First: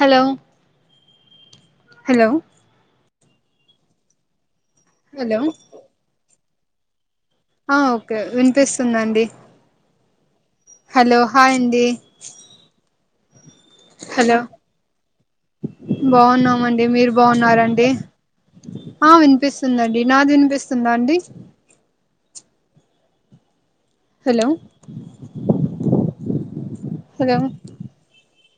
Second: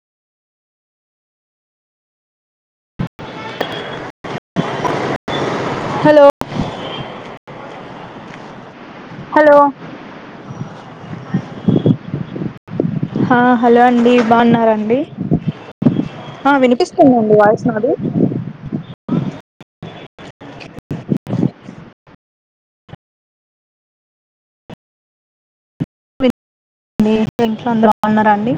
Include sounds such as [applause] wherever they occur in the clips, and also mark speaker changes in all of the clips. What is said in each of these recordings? Speaker 1: hello hello hello
Speaker 2: hello
Speaker 1: okay వినిపిస్తుందండి
Speaker 2: hello
Speaker 1: hello hi అండి
Speaker 2: హా హలో అండి
Speaker 1: హలో
Speaker 2: బాగున్నారండి ఆ
Speaker 1: బాగున్నామండి మీరు
Speaker 2: వినిపిస్తుందండి వాయిస్
Speaker 1: బాగున్నారండి
Speaker 2: నాది
Speaker 1: ఆ వినిపిస్తుందండి నాది వినిపిస్తుందా అండి హలో
Speaker 2: మీ
Speaker 1: హలో
Speaker 2: ఇంట్లో అందరున్నారు బాగున్నారా అండి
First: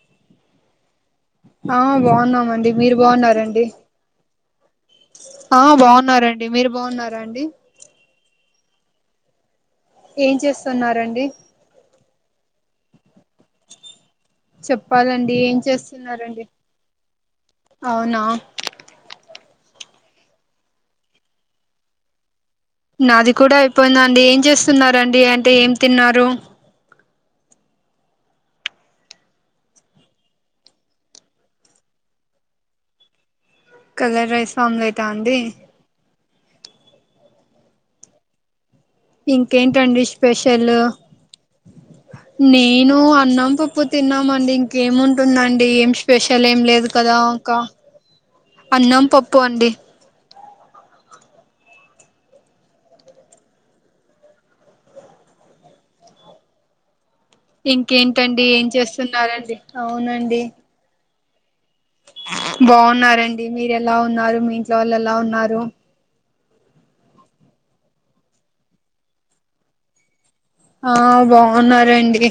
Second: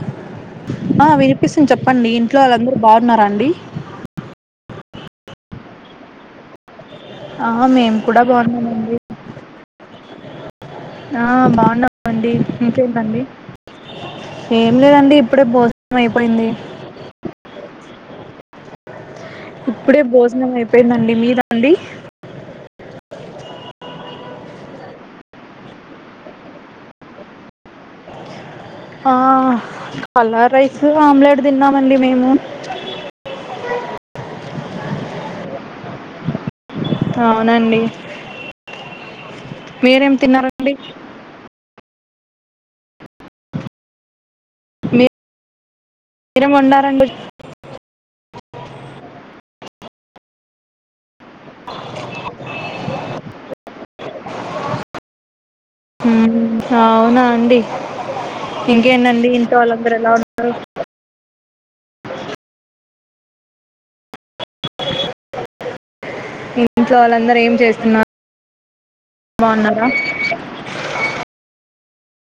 Speaker 2: ఆ వినిపిస్తుంది
Speaker 1: ఆ
Speaker 2: చెప్పండి ఇంట్లో
Speaker 1: బాగున్నామండి
Speaker 2: వాళ్ళందరు
Speaker 1: మీరు
Speaker 2: బాగున్నారాండి
Speaker 1: బాగున్నారండి ఆ బాగున్నారండి మీరు బాగున్నారు
Speaker 2: ఆ మేము కూడా బాగున్నామండి
Speaker 1: ఏం చేస్తున్నారండి
Speaker 2: ఆ బాగుండవుండి ఇంకేంటండి ఏం లేదండి
Speaker 1: చెప్పాలండి
Speaker 2: ఇప్పుడే
Speaker 1: ఏం
Speaker 2: భోజనం
Speaker 1: చేస్తున్నారండి
Speaker 2: అయిపోయింది
Speaker 1: అవునా
Speaker 2: ఇప్పుడే భోజనం అయిపోయిందండి మీద అండి
Speaker 1: నాది కూడా అయిపోయిదండీ ఏం చేస్తునారండి అంటే ఏం తిన్నారు
Speaker 2: ఆ పల్లార్ రైస్ ఆమ్లెట్ తిన్నామండి మేము
Speaker 1: కార్డ్ రైస్ ఆమ్లెటా అండి
Speaker 2: అవునండి
Speaker 1: ఇంకేంటండి
Speaker 2: మీరేం తిన్నారండి
Speaker 1: స్పెషల్ నేను అన్నం పప్పు తిన్నామండి ఇంకా ఇంకా ఏముంటుందండి ఏం స్పెషల్
Speaker 2: మీరేం
Speaker 1: ఏం లేదు
Speaker 2: వండారండి
Speaker 1: కదా అన్నం పప్పు అండి
Speaker 2: హ్మ్ అవునా అండి
Speaker 1: ఇంకేంటండి ఏం
Speaker 2: ఇంకేంటండి
Speaker 1: చేస్తున్నారండి
Speaker 2: ఇంట్లో వాళ్ళందరూ ఎలా ఉన్నారు
Speaker 1: అవునండి బాగున్నారండి మీరు ఎలా ఉన్నారు మీ ఇంట్లో వాళ్ళు ఎలా ఉన్నారు
Speaker 2: మీ ఇంట్లో వాళ్ళందరూ ఏం చేస్తున్నారు బాగున్నారా
Speaker 1: ఆ బాగున్నారండి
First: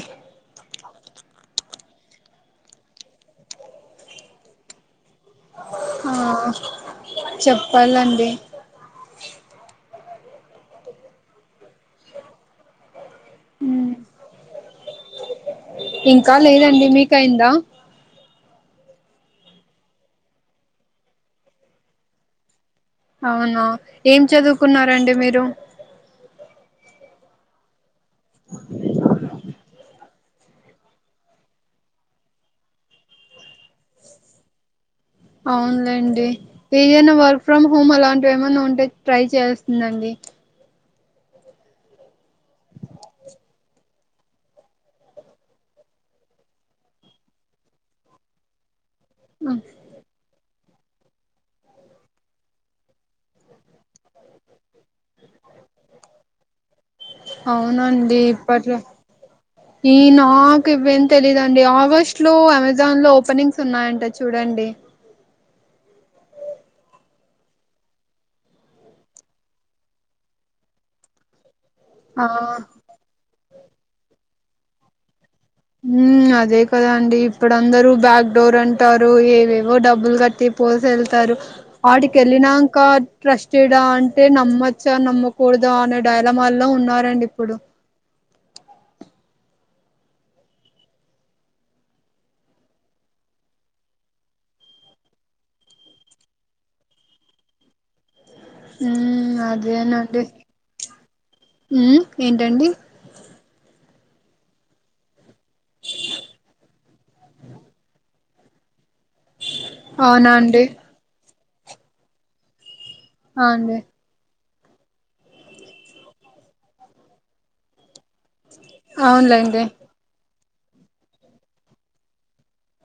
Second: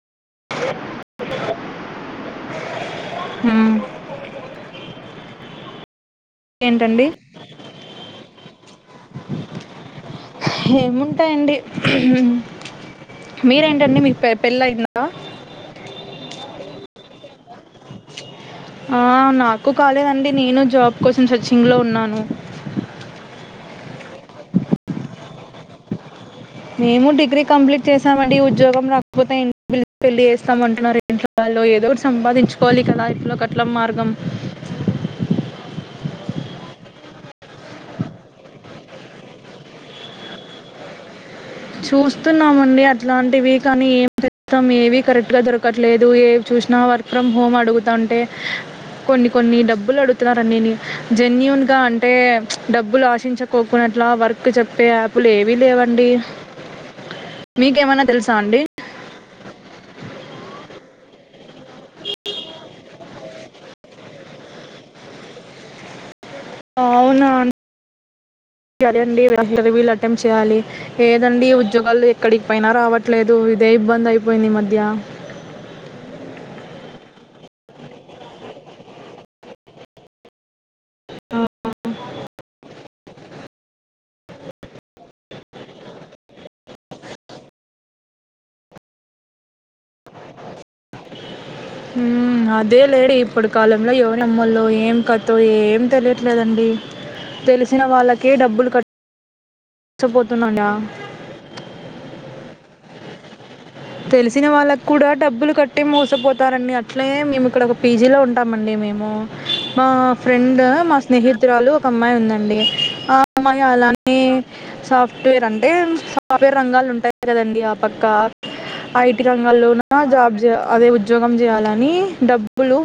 Speaker 2: హ
Speaker 1: హ
Speaker 2: ఏంటండి
Speaker 1: [unintelligible]
Speaker 2: ఏముంటాయండి మీరేంటండి మీ మీకు పెళ్లయిందా
Speaker 1: ఇంకా లేదండి మీకైందా
Speaker 2: ఆ నాకు కాలేదండి నేను జాబ్ కోసం సర్చింగ్ లో ఉన్నాను
Speaker 1: అవును ఏం చదువుకున్నారండి మీరు
Speaker 2: మేము డిగ్రీ కంప్లీట్ చేసామండి ఉద్యోగం రాకపోతే ఇంట్లో పెళ్లి చేస్తామంటున్నారు అండి ఇంట్లో వాళ్ళు ఏదోటి సంపాదించుకోవాలి కదా ఇఫ్లో కట్ల మార్గం
Speaker 1: అవునులేండి ఏదైనా వర్క్ ఫ్రమ్ హోమ్ అలాంటివి ఏమన్నా ఉంటే ట్రై చేయాల్సిందండి
Speaker 2: చూస్తున్నామండి అట్లాంటివి కానీ ఏమి ప్రస్తుతం ఏవీ కరెక్ట్ గా దొరకట్లేదు ఏ చూసినా వర్క్ ఫ్రమ్ హోమ్ అడుగుతుంటే కొన్ని కొన్ని డబ్బులు అడు జన్యున్ గా అంటే డబ్బులు ఆశించకోకుట్లా వర్క్ చెప్పే యాప్ ప్పులు ఏవీ లేవండి మీకేమైనా
Speaker 1: అవునండి
Speaker 2: తెలుసా అండి
Speaker 1: ఇప్పడు ఈ నాకు ఇవేం తెలీదుండి ఆగస్టు లో అమెజాన్ లో ఓపెనింగ్స్ ఉన్నాయంట చూడండి
Speaker 2: అవునా ఇంటర్వ్యూ కి అటెండ్ అయ్యి ఎగ్జామ్ అటెంప్ట్ చేయాలి ఏదండి ఉద్యోగాలు
Speaker 1: ఆ
Speaker 2: ఎక్కడికి పోయినా రావట్లేదు ఇదే ఇబ్బంది అయిపోయింది ఈ మధ్య
Speaker 1: అదే కదా అండి ఇప్పుడు అందరూ బ్యాక్డోర్ అంటారు ఏవేవో డబ్బులు కట్టి పోసి వెళ్తారు వాటికి వెళ్ళినాక ట్రస్టెడా అంటే నమ్మచ్చా నమ్మకూడదా అనే డైలమాల్లో ఉన్నారండి ఇప్పుడు
Speaker 2: హామ్ అదేలే ఇప్పుడు కాలంలో ఎవరినీ నామ్మల్లో ఏం కథ ఏం తెలియట్లేదండి తెలిసిన వాళ్ళకే డబ్బులు కట్టి
Speaker 1: మ్మ్
Speaker 2: మోసపోతున్నాం ఇడ
Speaker 1: ఉమ్ ఏంటండి
Speaker 2: తెలిసిన వాళ్ళకు కూడా డబ్బులు కట్టి మూసపోతారండి అట్లే మేము ఇక్కడ ఒక పీజీలో ఉంటామండి మేము మా
Speaker 1: అవునా
Speaker 2: ఫ్రెండ్
Speaker 1: అండి
Speaker 2: మా స్నేహితురాలు ఒక అమ్మాయి ఉందండి ఆ అమ్మాయి
Speaker 1: అవునండి
Speaker 2: అలా అ సాఫ్ట్వేర్ అంటే సాఫ్ట్వేర్ రంగాలు ఉంటాయి కదండి ఆ పక్క ఐటి
Speaker 1: అవునులేండి
Speaker 2: రంగాల్లోన జాబ్ అదే ఉద్యోగం చేయాలని డబ్బులు